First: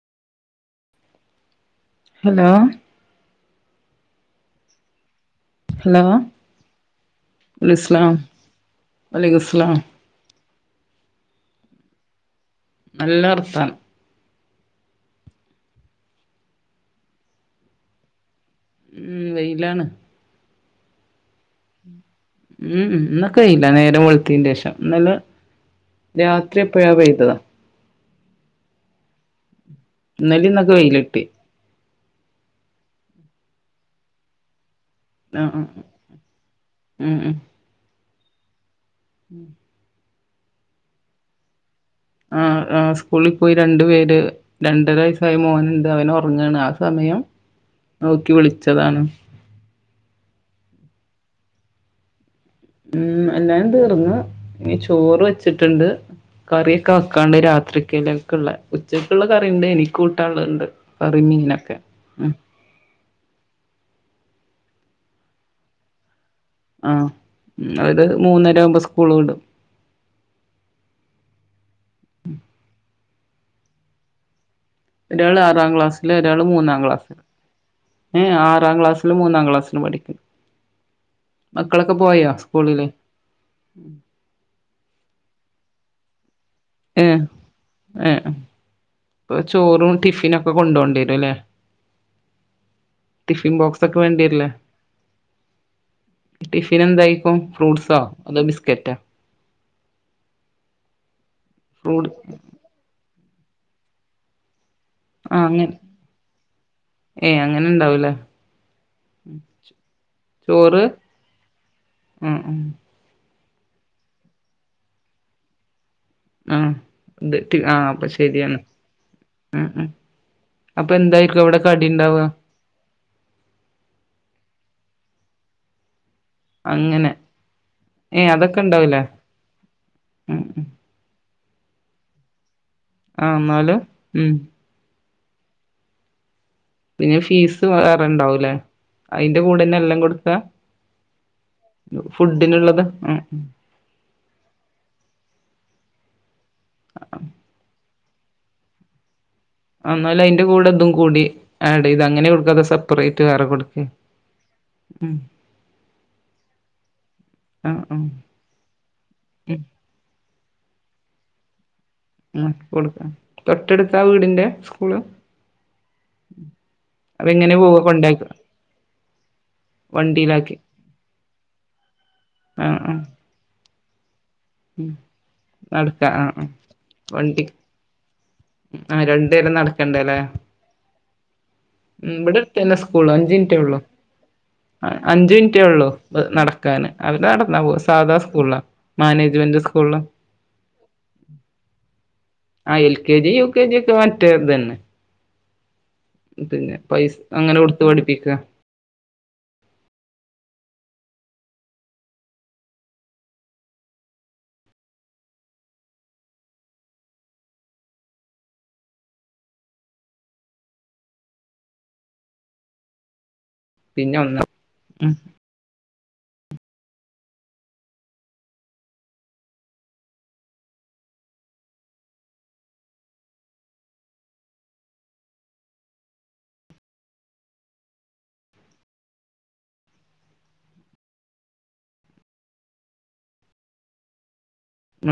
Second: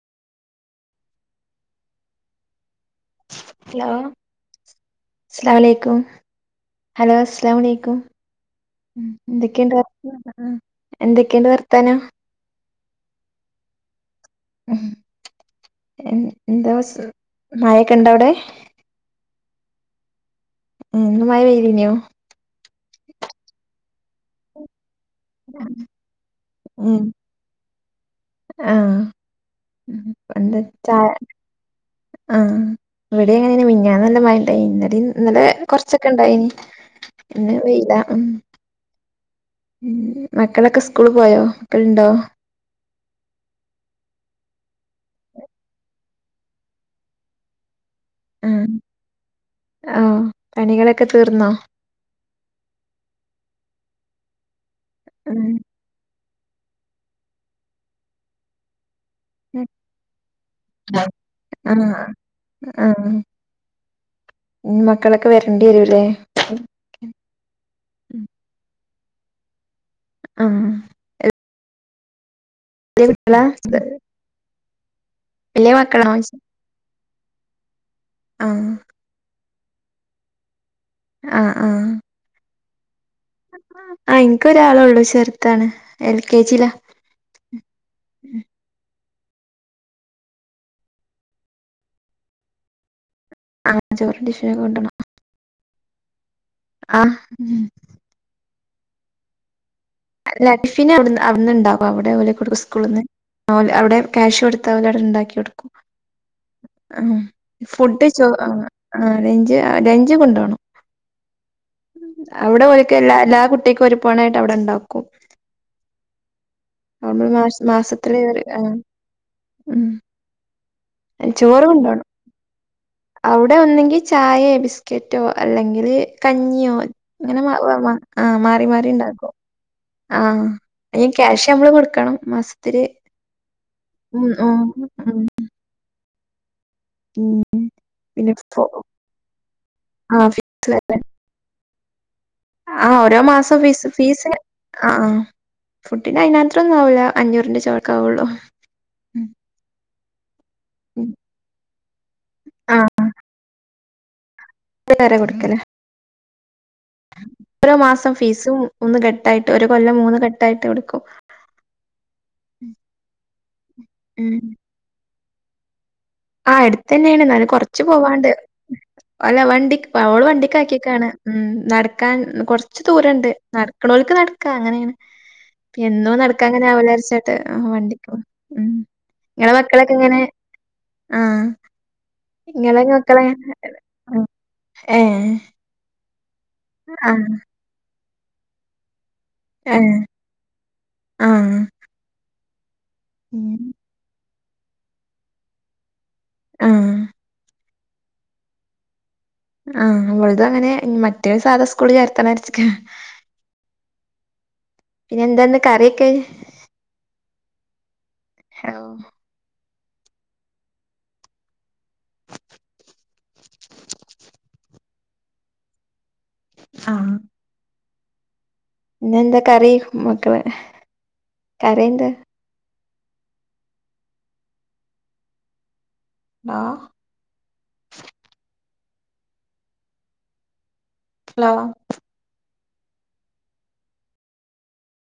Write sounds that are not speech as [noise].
Hello hello അസ്‌ലാം അലേക്കും hello hello അസ്‌ലാം അലേക്കും അലൈക്കുസ്സലാം വലൈക്കുസ്സലാം എന്തൊക്കെയുണ്ട് എന്തൊക്കെയുണ്ട് വർത്താനം നല്ല വർത്താനം എ എന്താ മയ ഒക്കെ ഉണ്ടോ അവിടെ ഉം വെയിലാണ് ഉം ഇന്ന് മയ പെയ്യും ഉം ഇന്നോക്കെ വെയിലാ നേരം വെളുത്തിന്റെ ശേഷം ഇന്നലെ - രാത്രി എപ്പോഴാ പെയ്തതാ ആഹാ ഇന്നലേം എന്താ ഇന്നൊക്കെ വെയില് ചായ കിട്ടി ആഹ് ഇവിടെ എങ്ങനെ മിനിഞ്ഞാന്ന് നല്ല മയ ഇണ്ടായി ഇന്നലെ - ഇന്നലെ ആ ആ കൊറച്ചൊക്കെ ഇണ്ടായിനി ഉം ഉം ഇന്ന് വെയിലാ ആഹ് ഉ മക്കളൊക്കെ സ്കൂളി പോയോ അവിടെ ഉണ്ടോ ആഹ് ആഹ് സ്കൂളിൽ പോയി രണ്ടു പേര് രണ്ടര വയസ്സായി മോനുണ്ട് അവന് ഒറങ്ങയാണ് ആ സമയം നോക്കി ആഹ് വിളിച്ചതാണ് ആഹ് പണികളൊക്കെ തീർന്നോ ഉം എല്ലാം തീർന്ന് ഇനി ചോറ് വെച്ചിട്ടുണ്ട് കറിയൊക്കെ വെക്കാണ്ട് രാത്രിക്കല് ക്കള്ള ഉച്ചക്കുള്ള കറിയുണ്ട് എനിക്ക് കൂട്ടാനുള്ളത് ഇണ്ട് ആഹ് കറി മീനൊക്കെ. ഉം ആഹ് ഇനി മക്കളൊക്കെ വരേണ്ടി വരൂവില്ലേ. ആഹ് അത് മൂന്നര ആവുമ്പോ സ്കൂള് വിടും ആഹ് എ - [unintelligible] ഒരാള് ആറാം വലിയ മക്കളാണോ ക്ലാസില് ചോദിച്ചെ ഒരാള് മൂന്നാം ക്ലാസില് ഏ ആഹ് ആറാം ക്ലാസ് മൂന്നാം ക്ലാസ്സിലും പഠിക്കുന്നു ആഹ് ആഹ് മക്കളൊക്കെ പോയോ സ്കൂളില് ആഹ് ഇൻക്കൊരാളൊള്ളു ചെറുത്താണ് എൽ കെ ജി ലാ ഏഏ [unintelligible] പ്പൊ ചോറും ടിഫിനൊക്കെ കൊണ്ടോണ്ടി വരുംല്ലേ ടിഫിൻ ബോക്സൊക്കെ ചോറും വേണ്ടിയെര്ലെ ടിഫിനൊക്കെ കൊണ്ടോണം ആഹ് ടിഫിനെന്തായിക്കും ഫ്രൂട്ട്സോ അതോ ബിസ്ക്കെറ്റാ ല്ലാ ടിഫിന് അവിട്ന്ന് അവിട്ന്ന്ണ്ടാകും ഫ്രൂട് അവിടെ ഓല് കൊടുക്ക് സ്കൂള്ന്ന് ഓല് അവിടെ ക്യാഷ് കൊടുത് ത്ത ഓലടെണ്ടാക്കി ആഹ് കൊടുക്കും അങ്ങനെ ആഹ് ഏയ് അങ്ങനെ ഫുഡ് ഇണ്ടാവൂലേ ചോ ആഹ് ആഹ് ലഞ്ച് ആ ലഞ്ച് കൊണ്ടോണം ചോറ് ഉം ഉം അവിടെ ഓൽക്ക് എല്ലാ എല്ലാ കുട്ടിക്കും ഒരു പോണായിട്ട് അവിടെണ്ടാക്കും ആഹ് മാസ ബ്റ്റ് ആഹ് മാസത്തില് ഒരു അപ്പശരിയാണ് ആഹ് ഉം ഉം അപ്പന്തായിരിക്കും അവിടെ ചോറ് കൊണ്ടോണം കടിണ്ടാവ അവിടെ ഒന്നെങ്കി ചായെ ബിസ്കെറ്റോ അല്ലെങ്കില് കഞ്ഞിയോ അങ്ങനെ ങ്ങനെ മാ ഏഹ് ആഹ് അതൊക്കെ മാറി മാറി ഇണ്ടാവൂലേ ണ്ടാകും ആഹ് ഉം ഉം ഐന് ക്യാഷ് ഞമ്മള് കൊടുക്കണം മാസത്തില് ആഹ് ഇന്നാലും ഉം ഓം ഉം പിന്നെ ഉം ഫീസ് പിന്നെ വേറെണ്ടാവൂലേ ഫോ അയ്ന്റെ കൂടെന്നെല്ലം ആഹ് കൊട്ക്കാ ഫീസ് ഫുഡ്ഡിനും ആഹ് ഓരോ മാസം ഫീസ് ഫീസ് ആഹ് ഫുന്ഡ്ഡിനയ്നാത്രൊന്നും ആവൂലാ അഞ്ഞൂറിന്റെ ചോടൊക്കാവൊള്ളൂ ആന്നാലും അയ്ന്റെ കൂടെ തും കൂടി ആഡെയ്ത് അങ്ങനേകൊടുക്കാ അതോ ആഹ് സെപ്പറേറ്റ് വേറെ കൊടുക്കെ ത് ഉം വേറെ കൊടുക്കലാ ഓരോ ആഹ് ആഹ് മാസം ഫീസും മൂന്ന് ഘട്ടായിട്ട് ഉം ഒരു കൊല്ലം മൂന്ന് ഘട്ടായിട്ട് കൊടുക്കും ഉം കൊടുക്കും തൊട്ടെടുത്താ ഉം വീടിന്റെ സ്കൂള് ആഹ് എടുത്തെന്നേണ് ന്നാലും അതെങ്ങനെ പോവാ കൊറച്ച് കൊണ്ടാക്ക പോവാണ്ട് അല്ല വണ്ടി അവള് വണ്ടിയിലാക്കി വണ്ടിക്കാക്കിക്കാണ് ഉം നടക്കാൻ ആഹ് കൊർച്ച് ആഹ് ദൂരണ്ട് നട് ക്ക്ണോൽക്ക് നട്ക്കാ ഉം അങ്ങനേണ്. നടക്കാ എന്നും ആഹ് ആഹ് നടക്കാങ്ങനെ ആവൂലാര്ച്ചാട്ട് വണ്ടി ആഹ് വണ്ടി ആഹ് രണ്ടേരം നടക്കെണ്ടെലേ എങ്ങനെ? ആഹ്. ഉം ബടെട്ത്തെന്നെ ഇങ്ങളെ സ്കൂള്, മക്കളെ അഞ്ചിൻറ്റേഒള്ളു ഉം. ഏഹ്. അഞ്ച് മിൻറ്റേ ഒള്ളൂ നടക്കാന് അവര് ആഹ്. നടന്നാ പോവാ സാധാ സ്കൂൾലാ മാനേജ്മെന്റ് സ്കൂൾള് ഏഹ്. ആഹ്. ആ എൽകെജി ഉം. യുകെജി ഒക്കെ മറ്റേതന്നെ പിന്നെ ആഹ്. പൈസ് അങ്ങനെ കൊട്ത്ത് പഠിപ്പിക്ക ആഹ് വൾതങ്ങനെ മറ്റേ സാധാ സ്കൂള് ചേർത്തണാര്ച്ച്ക്കാ പിന്നെന്താന്ന് കറിയൊക്കെ [unintelligible] പിന്നെ ഒന്ന് ഉം ആഹ് പിന്നെന്താ കറി മക്കളെ കറി എന്താ ആഹ് ഹലോ